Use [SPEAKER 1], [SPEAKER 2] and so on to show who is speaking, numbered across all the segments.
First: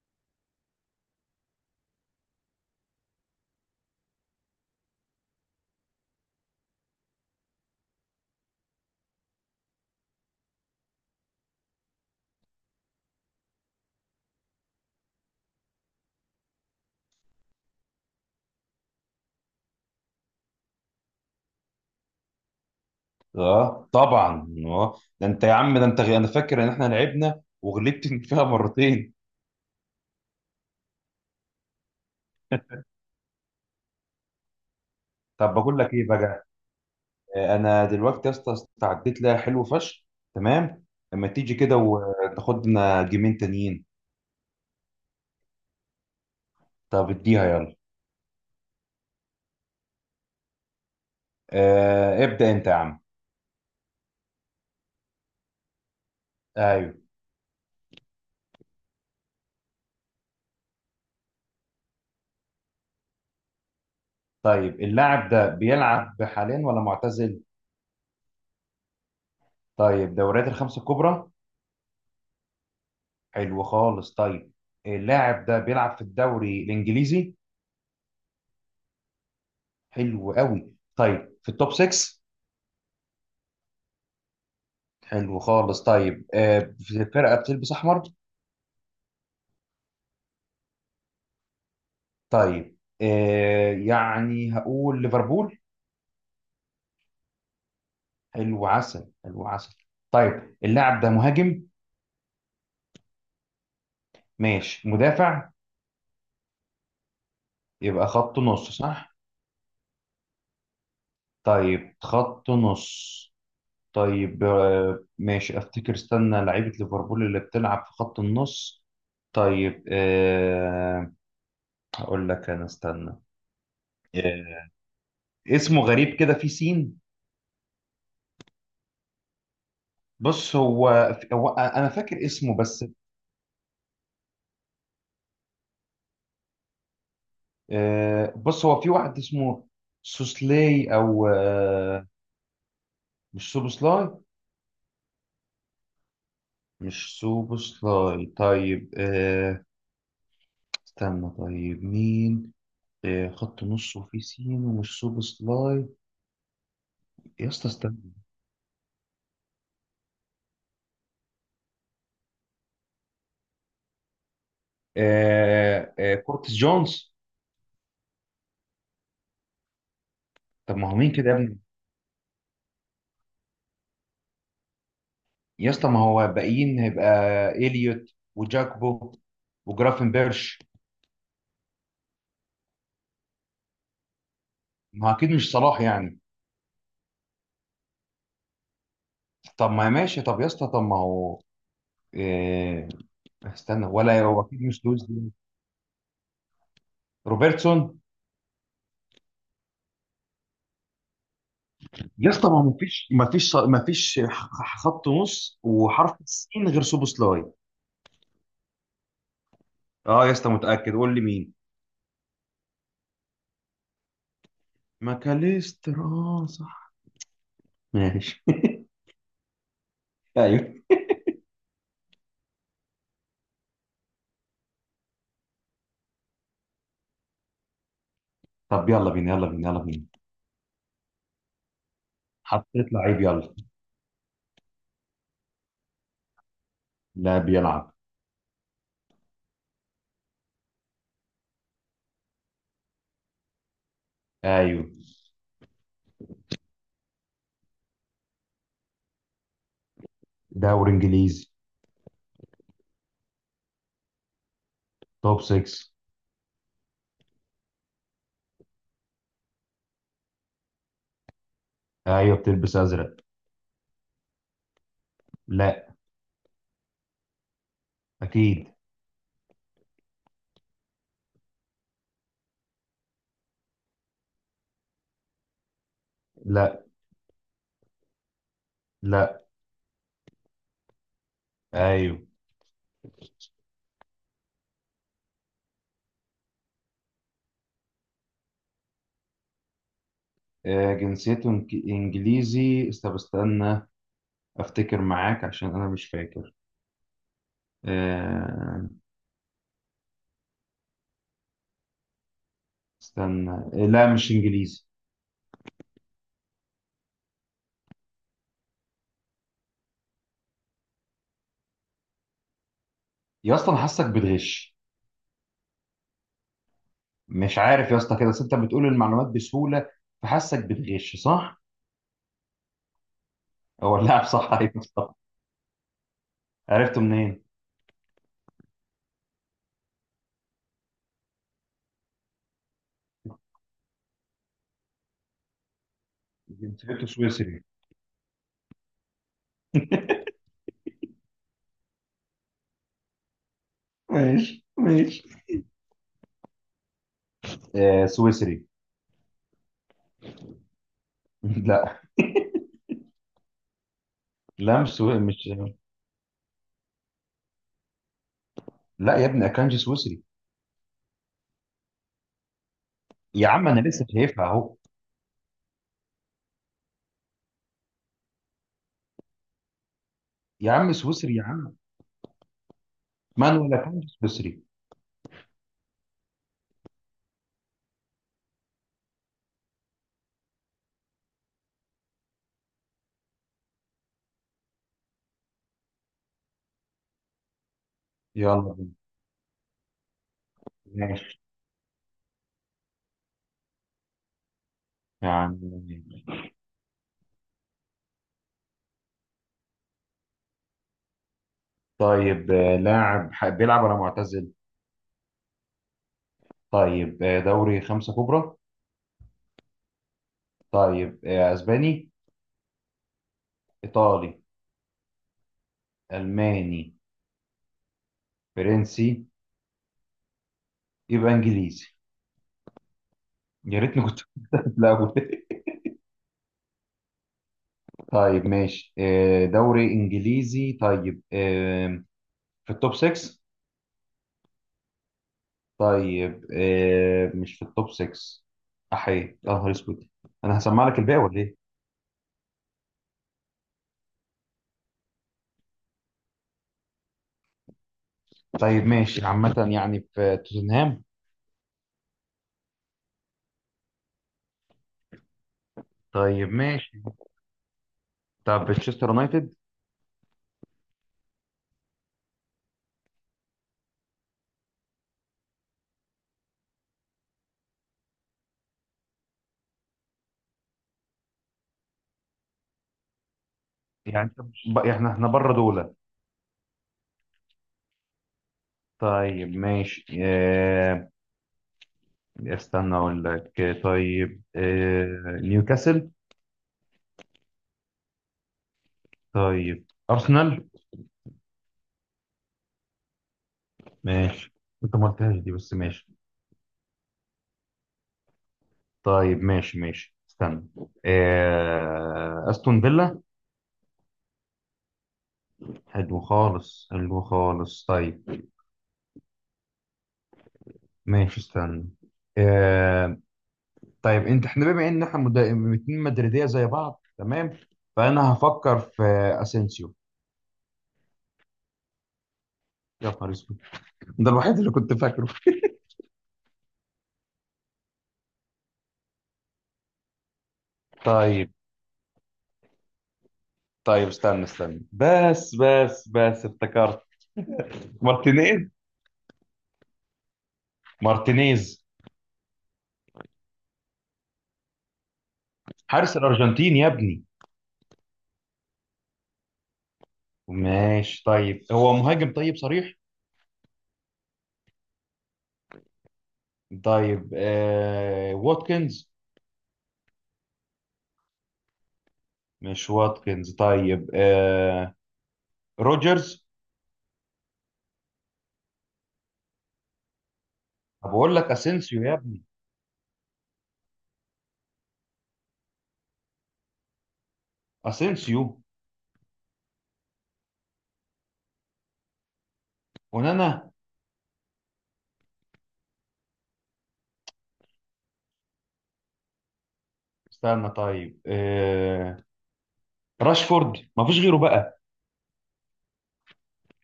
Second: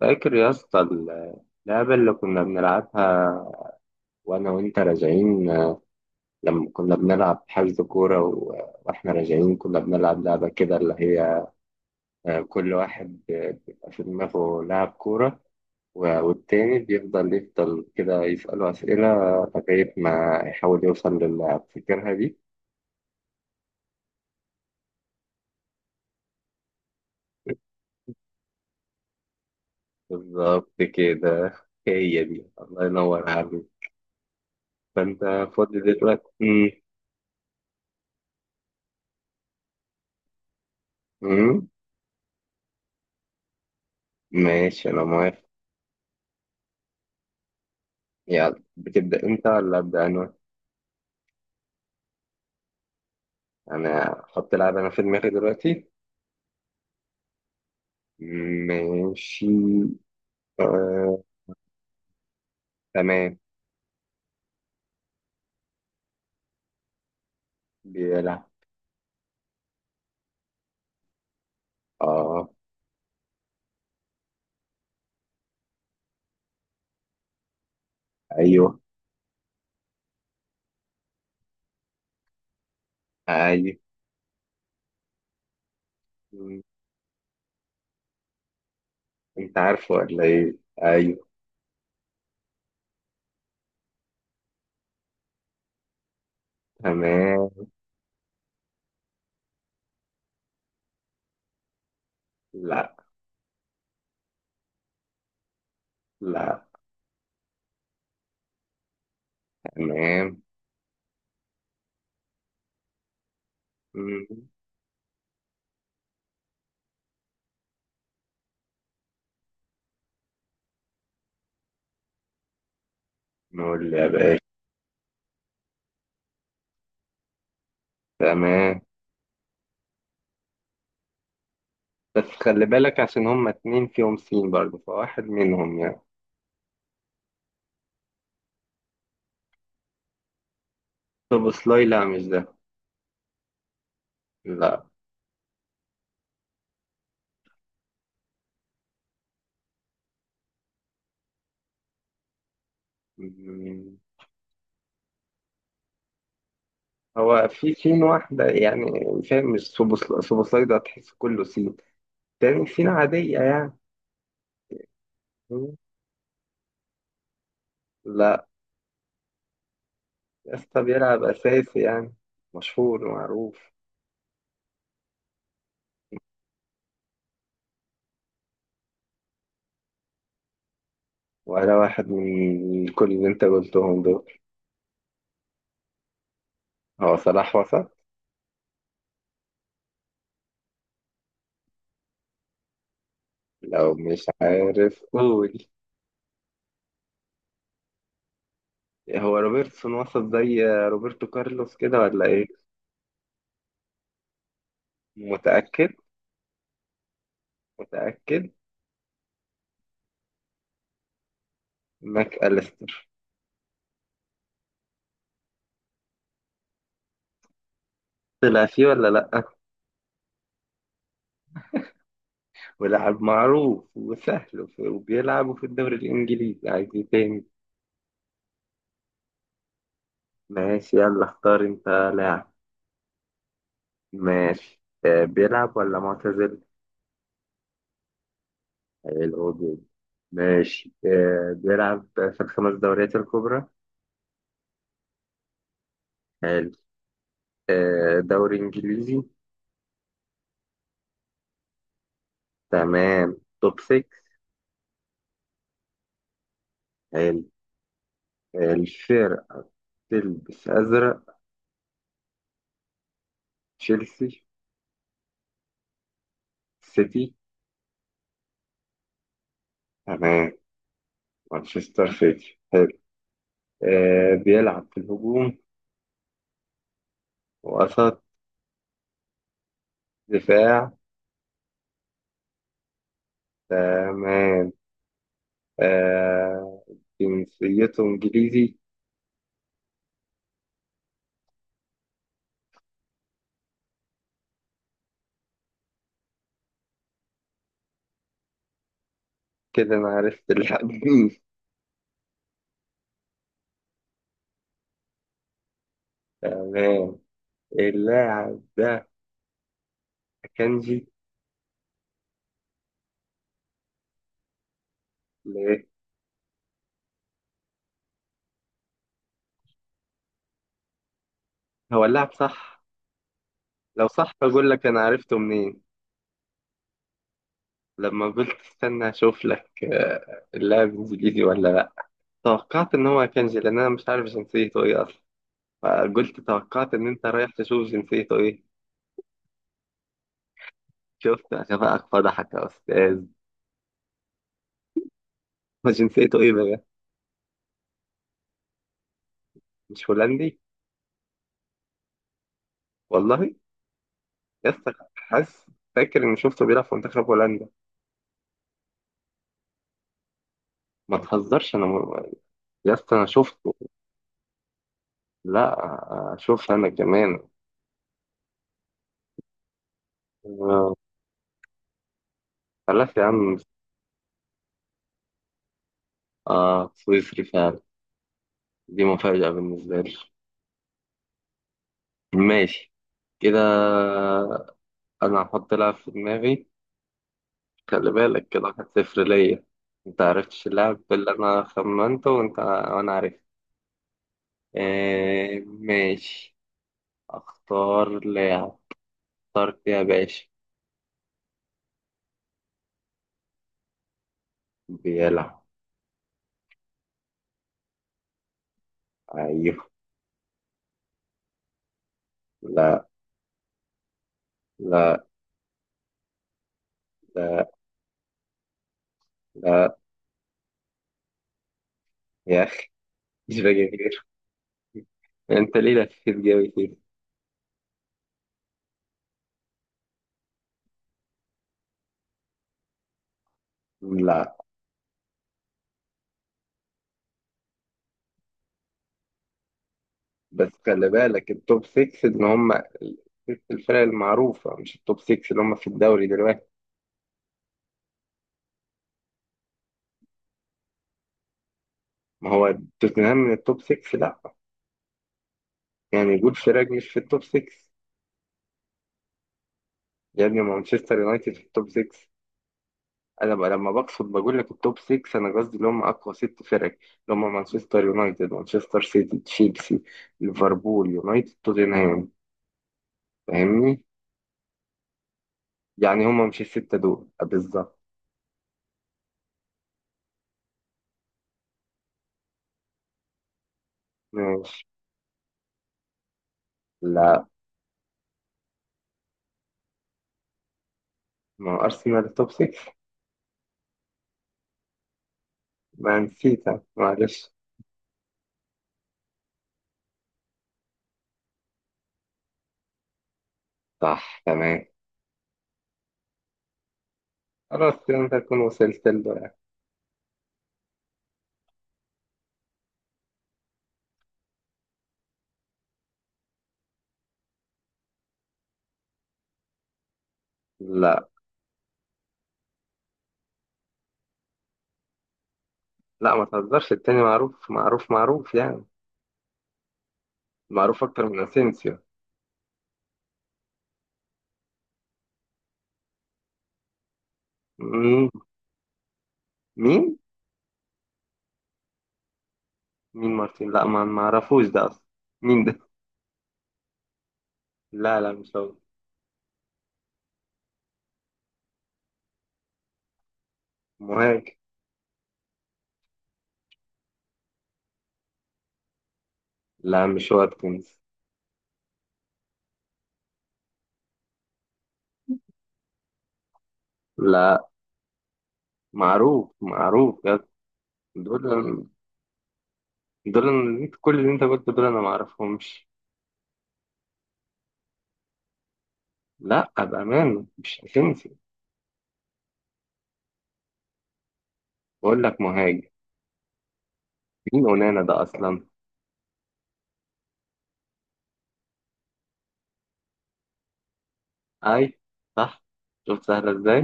[SPEAKER 1] فاكر يا اسطى اللعبة اللي كنا بنلعبها وأنا وأنت راجعين؟ لما كنا بنلعب حجز كورة وإحنا راجعين كنا بنلعب لعبة كده اللي هي كل واحد بيبقى في دماغه لاعب كورة والتاني بيفضل يفضل كده يسأله أسئلة لغاية ما يحاول يوصل للاعب، فاكرها دي؟
[SPEAKER 2] اه طبعا ده انت يا عم، ده انت انا فاكر ان احنا لعبنا وغلبت فيها مرتين.
[SPEAKER 1] بالظبط كده، هي دي، الله ينور عليك. فأنت
[SPEAKER 2] طب بقول
[SPEAKER 1] فاضي
[SPEAKER 2] لك ايه
[SPEAKER 1] دلوقتي؟
[SPEAKER 2] بقى؟ انا دلوقتي يا اسطى استعديت لها حلو فشخ. تمام، اما تيجي
[SPEAKER 1] مم.
[SPEAKER 2] كده وتاخد لنا جيمين تانيين.
[SPEAKER 1] ماشي أنا موافق.
[SPEAKER 2] طب اديها يلا.
[SPEAKER 1] يلا، بتبدأ انت ولا أبدأ انا؟
[SPEAKER 2] ابدا انت يا عم.
[SPEAKER 1] انا احط لعبة انا في دماغي دلوقتي.
[SPEAKER 2] ايوه.
[SPEAKER 1] ماشي. آه. تمام.
[SPEAKER 2] طيب اللاعب ده بيلعب حاليا ولا معتزل؟
[SPEAKER 1] بيلعب.
[SPEAKER 2] طيب، دوريات الخمسه الكبرى.
[SPEAKER 1] اه.
[SPEAKER 2] حلو خالص، طيب. اللاعب ده بيلعب في الدوري الانجليزي.
[SPEAKER 1] ايوه.
[SPEAKER 2] حلو قوي، طيب، في التوب 6.
[SPEAKER 1] ايوه.
[SPEAKER 2] حلو خالص، طيب.
[SPEAKER 1] م،
[SPEAKER 2] في فرقة بتلبس أحمر.
[SPEAKER 1] انت عارفه ولا ايه؟ ايوه.
[SPEAKER 2] طيب، يعني هقول ليفربول.
[SPEAKER 1] تمام.
[SPEAKER 2] حلو عسل، حلو عسل. طيب اللاعب ده مهاجم؟
[SPEAKER 1] لا.
[SPEAKER 2] ماشي، مدافع؟
[SPEAKER 1] لا.
[SPEAKER 2] يبقى خط نص، صح؟
[SPEAKER 1] تمام.
[SPEAKER 2] طيب، خط نص.
[SPEAKER 1] م،
[SPEAKER 2] طيب ماشي، أفتكر، استنى لعيبة ليفربول اللي بتلعب في خط النص. طيب هقول لك أنا، استنى.
[SPEAKER 1] نقول يا باشا.
[SPEAKER 2] آه، اسمه غريب كده، في سين.
[SPEAKER 1] تمام.
[SPEAKER 2] بص هو هو انا
[SPEAKER 1] بس
[SPEAKER 2] فاكر اسمه
[SPEAKER 1] خلي
[SPEAKER 2] بس.
[SPEAKER 1] بالك عشان هما اتنين فيهم سين برضه، فواحد منهم يعني.
[SPEAKER 2] بص هو في واحد اسمه سوسلاي او
[SPEAKER 1] طب سلاي، لا
[SPEAKER 2] آه،
[SPEAKER 1] مش ده.
[SPEAKER 2] مش سوبوسلاي.
[SPEAKER 1] لا،
[SPEAKER 2] مش سوبوسلاي، طيب. استنى، طيب مين؟ خط نص وفي سين ومش سوبوسلاي.
[SPEAKER 1] هو
[SPEAKER 2] يا اسطى
[SPEAKER 1] في سين
[SPEAKER 2] استنى.
[SPEAKER 1] واحدة يعني. فاهم؟ مش سوبوسلايدا تحس كله سين. تاني سين عادية يعني. مم.
[SPEAKER 2] كورتس جونز.
[SPEAKER 1] لا.
[SPEAKER 2] طب
[SPEAKER 1] يسطا
[SPEAKER 2] ما هو مين
[SPEAKER 1] بيلعب
[SPEAKER 2] كده يا ابني؟
[SPEAKER 1] أساسي يعني، مشهور ومعروف.
[SPEAKER 2] يا اسطى ما هو باقيين هيبقى اليوت وجاكبو وجرافن بيرش.
[SPEAKER 1] ولا واحد من كل اللي انت قلتهم دول.
[SPEAKER 2] ما هو اكيد مش صلاح يعني.
[SPEAKER 1] هو صلاح وسط؟
[SPEAKER 2] طب ما ماشي، طب يا اسطى، طب ما هو، آه، استنى،
[SPEAKER 1] لو
[SPEAKER 2] ولا
[SPEAKER 1] مش
[SPEAKER 2] هو اكيد مش
[SPEAKER 1] عارف
[SPEAKER 2] لوز دي،
[SPEAKER 1] قول.
[SPEAKER 2] روبرتسون.
[SPEAKER 1] هو روبرتسون وسط زي روبرتو كارلوس كده ولا
[SPEAKER 2] يا
[SPEAKER 1] ايه؟
[SPEAKER 2] اسطى ما مفيش مفيش مفيش، خط نص
[SPEAKER 1] متأكد؟
[SPEAKER 2] وحرف السين غير سوبوسلاي.
[SPEAKER 1] متأكد.
[SPEAKER 2] اه يا اسطى متاكد، قول لي مين.
[SPEAKER 1] ماك أليستر.
[SPEAKER 2] ماكاليستر، اه صح، ماشي.
[SPEAKER 1] طلع فيه ولا لأ؟
[SPEAKER 2] ايوه.
[SPEAKER 1] ولاعب معروف وسهل وبيلعبوا في الدوري الإنجليزي، عايز ايه تاني؟
[SPEAKER 2] طب يلا بينا يلا بينا يلا بينا.
[SPEAKER 1] ماشي، يلا اختار انت لاعب.
[SPEAKER 2] حطيت لعيب، يلا.
[SPEAKER 1] ماشي. بيلعب ولا معتزل؟
[SPEAKER 2] لا، بيلعب.
[SPEAKER 1] حلو جدا. ماشي. بيلعب في الخمس دوريات الكبرى؟
[SPEAKER 2] ايوه.
[SPEAKER 1] حلو. دوري إنجليزي؟
[SPEAKER 2] دوري انجليزي.
[SPEAKER 1] تمام، توب 6.
[SPEAKER 2] توب 6.
[SPEAKER 1] حلو. آه، الفرق تلبس أزرق؟
[SPEAKER 2] ايوه، بتلبس ازرق.
[SPEAKER 1] تشيلسي؟
[SPEAKER 2] لا.
[SPEAKER 1] سيتي؟
[SPEAKER 2] اكيد.
[SPEAKER 1] تمام، مانشستر سيتي. حلو. بيلعب في الهجوم؟
[SPEAKER 2] لا.
[SPEAKER 1] وسط؟
[SPEAKER 2] لا.
[SPEAKER 1] دفاع؟
[SPEAKER 2] ايوه.
[SPEAKER 1] تمام. آه، جنسيته إنجليزي؟
[SPEAKER 2] آه، جنسيته انجليزي، استنى استنى، افتكر معاك عشان انا مش فاكر. آه،
[SPEAKER 1] كده أنا عرفت اللاعب مين.
[SPEAKER 2] استنى. لا، مش انجليزي.
[SPEAKER 1] تمام. اللاعب ده كانجي.
[SPEAKER 2] يا اسطى، انا حاسك بتغش.
[SPEAKER 1] ليه؟
[SPEAKER 2] مش عارف يا اسطى كده، بس انت بتقول المعلومات بسهوله، فحاسك بتغش، صح؟
[SPEAKER 1] هو اللاعب صح؟
[SPEAKER 2] هو
[SPEAKER 1] لو
[SPEAKER 2] اللاعب
[SPEAKER 1] صح،
[SPEAKER 2] صح؟
[SPEAKER 1] بقول
[SPEAKER 2] ايوه
[SPEAKER 1] لك أنا
[SPEAKER 2] صح.
[SPEAKER 1] عرفته منين.
[SPEAKER 2] عرفته منين؟
[SPEAKER 1] لما قلت استنى أشوف لك اللاعب إنجليزي ولا لأ، توقعت إن هو كانجي لأن أنا مش عارف جنسيته إيه أصلا. فقلت توقعت إن
[SPEAKER 2] جنسيته
[SPEAKER 1] أنت رايح
[SPEAKER 2] سويسري.
[SPEAKER 1] تشوف جنسيته إيه. شفت؟ عشان بقى فضحك يا أستاذ.
[SPEAKER 2] ماشي ماشي.
[SPEAKER 1] هو جنسيته إيه بقى؟
[SPEAKER 2] سويسري.
[SPEAKER 1] مش هولندي؟
[SPEAKER 2] لا.
[SPEAKER 1] والله؟
[SPEAKER 2] لا، مش
[SPEAKER 1] يسطا كنت
[SPEAKER 2] سوي... مش
[SPEAKER 1] حاسس، فاكر اني شفته بيلعب في منتخب هولندا.
[SPEAKER 2] لا يا ابني، اكانجي سويسري.
[SPEAKER 1] ما تهزرش، انا. يسطا انا
[SPEAKER 2] يا عم
[SPEAKER 1] شفته.
[SPEAKER 2] انا لسه شايفها اهو.
[SPEAKER 1] لا، شفت انا كمان.
[SPEAKER 2] يا عم،
[SPEAKER 1] آه،
[SPEAKER 2] سويسري يا عم.
[SPEAKER 1] خلاص يا عم.
[SPEAKER 2] مانويل اكانجي سويسري.
[SPEAKER 1] اه، سويسري فعلا. دي مفاجأة بالنسبة لي. ماشي. كده انا هحط لعب في دماغي. خلي بالك كده،
[SPEAKER 2] يلا
[SPEAKER 1] واحد
[SPEAKER 2] بينا.
[SPEAKER 1] صفر ليا. انت عرفتش اللعب اللي
[SPEAKER 2] ماشي.
[SPEAKER 1] انا خمنته، وانت، وانا عرفت. آه،
[SPEAKER 2] يعني،
[SPEAKER 1] ماشي. اختار لاعب. اخترت يا باشا.
[SPEAKER 2] طيب، لاعب بيلعب ولا معتزل؟
[SPEAKER 1] بيلعب.
[SPEAKER 2] طيب، دوري خمسة كبرى.
[SPEAKER 1] ايوه.
[SPEAKER 2] طيب، اسباني؟
[SPEAKER 1] لا.
[SPEAKER 2] ايطالي؟
[SPEAKER 1] لا.
[SPEAKER 2] الماني؟
[SPEAKER 1] لا.
[SPEAKER 2] فرنسي؟
[SPEAKER 1] لا.
[SPEAKER 2] يبقى انجليزي.
[SPEAKER 1] يا أخي، مش باجي
[SPEAKER 2] يا ريتني كنت
[SPEAKER 1] غير
[SPEAKER 2] في الاول.
[SPEAKER 1] أنت، ليه لفيت جوي كده؟
[SPEAKER 2] طيب ماشي، دوري انجليزي. طيب في التوب 6.
[SPEAKER 1] لا.
[SPEAKER 2] طيب مش في التوب 6. احيي، يا نهار اسود. انا
[SPEAKER 1] بس
[SPEAKER 2] هسمع لك
[SPEAKER 1] خلي
[SPEAKER 2] الباقي ولا
[SPEAKER 1] بالك
[SPEAKER 2] ايه؟
[SPEAKER 1] التوب 6 إن هم ست الفرق المعروفة، مش التوب 6 اللي هم في الدوري دلوقتي.
[SPEAKER 2] طيب ماشي، عامة يعني في توتنهام.
[SPEAKER 1] ما هو توتنهام من التوب 6، لا. يعني
[SPEAKER 2] طيب
[SPEAKER 1] جود فراج
[SPEAKER 2] ماشي،
[SPEAKER 1] مش في التوب 6؟
[SPEAKER 2] طب تشيستر يونايتد.
[SPEAKER 1] يا ابني مانشستر يونايتد في التوب 6. أنا بقى لما بقصد بقول لك التوب 6، أنا قصدي اللي هم أقوى ست فرق، اللي هم مانشستر يونايتد، مانشستر سيتي، تشيلسي، ليفربول يونايتد، توتنهام. فاهمني؟
[SPEAKER 2] يعني احنا بره دولة.
[SPEAKER 1] يعني هما مش الستة دول بالظبط.
[SPEAKER 2] طيب ماشي، اه، استنى اقول لك. طيب
[SPEAKER 1] ماشي.
[SPEAKER 2] اه، نيوكاسل.
[SPEAKER 1] لا.
[SPEAKER 2] طيب، ارسنال،
[SPEAKER 1] ما هو أرسنال توب 6.
[SPEAKER 2] ماشي. انت ما قلتهاش دي بس ماشي.
[SPEAKER 1] ما نسيتها معلش.
[SPEAKER 2] طيب ماشي ماشي، استنى، اه، استون فيلا.
[SPEAKER 1] صح، تمام.
[SPEAKER 2] حلو خالص حلو خالص،
[SPEAKER 1] خلاص كده أنت
[SPEAKER 2] طيب
[SPEAKER 1] تكون وصلت له يعني.
[SPEAKER 2] ماشي، استنى اه. طيب انت، احنا بما ان احنا اتنين مدريدية زي بعض تمام، فانا هفكر في اسينسيو.
[SPEAKER 1] لا.
[SPEAKER 2] يا نهار اسود، ده الوحيد اللي كنت فاكره.
[SPEAKER 1] لا، ما تهزرش، التاني معروف معروف معروف يعني، معروف أكتر من
[SPEAKER 2] طيب،
[SPEAKER 1] أسينسيو.
[SPEAKER 2] طيب، استنى استنى، بس بس بس، افتكرت
[SPEAKER 1] مم.
[SPEAKER 2] مارتينيز.
[SPEAKER 1] مين؟
[SPEAKER 2] مارتينيز،
[SPEAKER 1] مين مارتين؟ لا، ما أعرفوش ده أصلا. مين ده؟
[SPEAKER 2] حارس الأرجنتين يا ابني.
[SPEAKER 1] لا لا، مش هو.
[SPEAKER 2] ماشي، طيب هو مهاجم؟ طيب، صريح.
[SPEAKER 1] مهاجم.
[SPEAKER 2] طيب واتكنز.
[SPEAKER 1] لا مش واتكنز.
[SPEAKER 2] مش واتكنز. طيب روجرز.
[SPEAKER 1] لا، معروف معروف بجد.
[SPEAKER 2] طب اقول
[SPEAKER 1] دول،
[SPEAKER 2] لك اسينسيو يا ابني.
[SPEAKER 1] دول كل اللي انت قلته دول انا ما اعرفهمش.
[SPEAKER 2] اسينسيو،
[SPEAKER 1] لا بأمانة، مش اسينسيو.
[SPEAKER 2] ونانا.
[SPEAKER 1] بقول لك مهاجم. مين اونانا ده اصلا؟
[SPEAKER 2] استنى، طيب راشفورد، ما فيش غيره بقى.
[SPEAKER 1] اي. صح. شوف سهله ازاي.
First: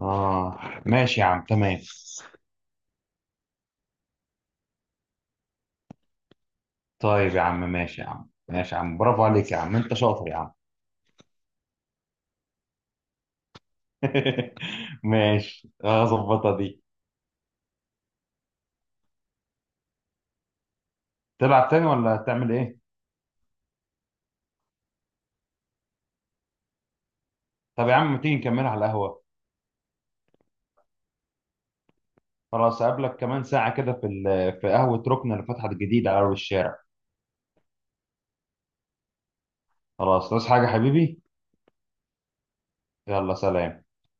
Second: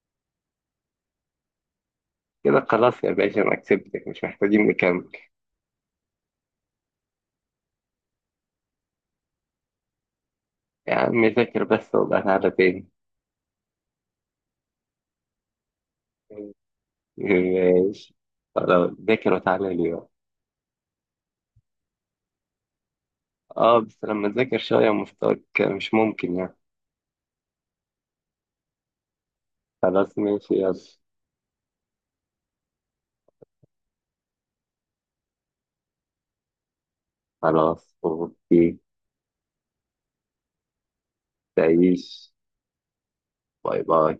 [SPEAKER 2] اه. ماشي يا عم، تمام.
[SPEAKER 1] كده خلاص يا باشا، انا كسبتك، مش محتاجين نكمل.
[SPEAKER 2] طيب يا عم، ماشي يا عم، ماشي يا عم، برافو عليك يا عم، انت شاطر يا عم.
[SPEAKER 1] يا عم ذاكر بس وابقى تعالى تاني.
[SPEAKER 2] ماشي، هظبطها دي.
[SPEAKER 1] ماشي. خلاص، ذاكر وتعالى لي بقى.
[SPEAKER 2] تلعب تاني ولا تعمل ايه؟
[SPEAKER 1] اه، بس لما تذاكر شويه، مستواك مش ممكن يعني.
[SPEAKER 2] طب يا عم، ما تيجي نكملها على القهوة.
[SPEAKER 1] خلاص ماشي يلا.
[SPEAKER 2] خلاص، أقابلك كمان ساعة كده في في قهوة ركن اللي فتحت جديد على أول الشارع.
[SPEAKER 1] خلاص اوكي.
[SPEAKER 2] خلاص، عايز حاجة حبيبي؟
[SPEAKER 1] تعيش.
[SPEAKER 2] يلا
[SPEAKER 1] باي
[SPEAKER 2] سلام.
[SPEAKER 1] باي.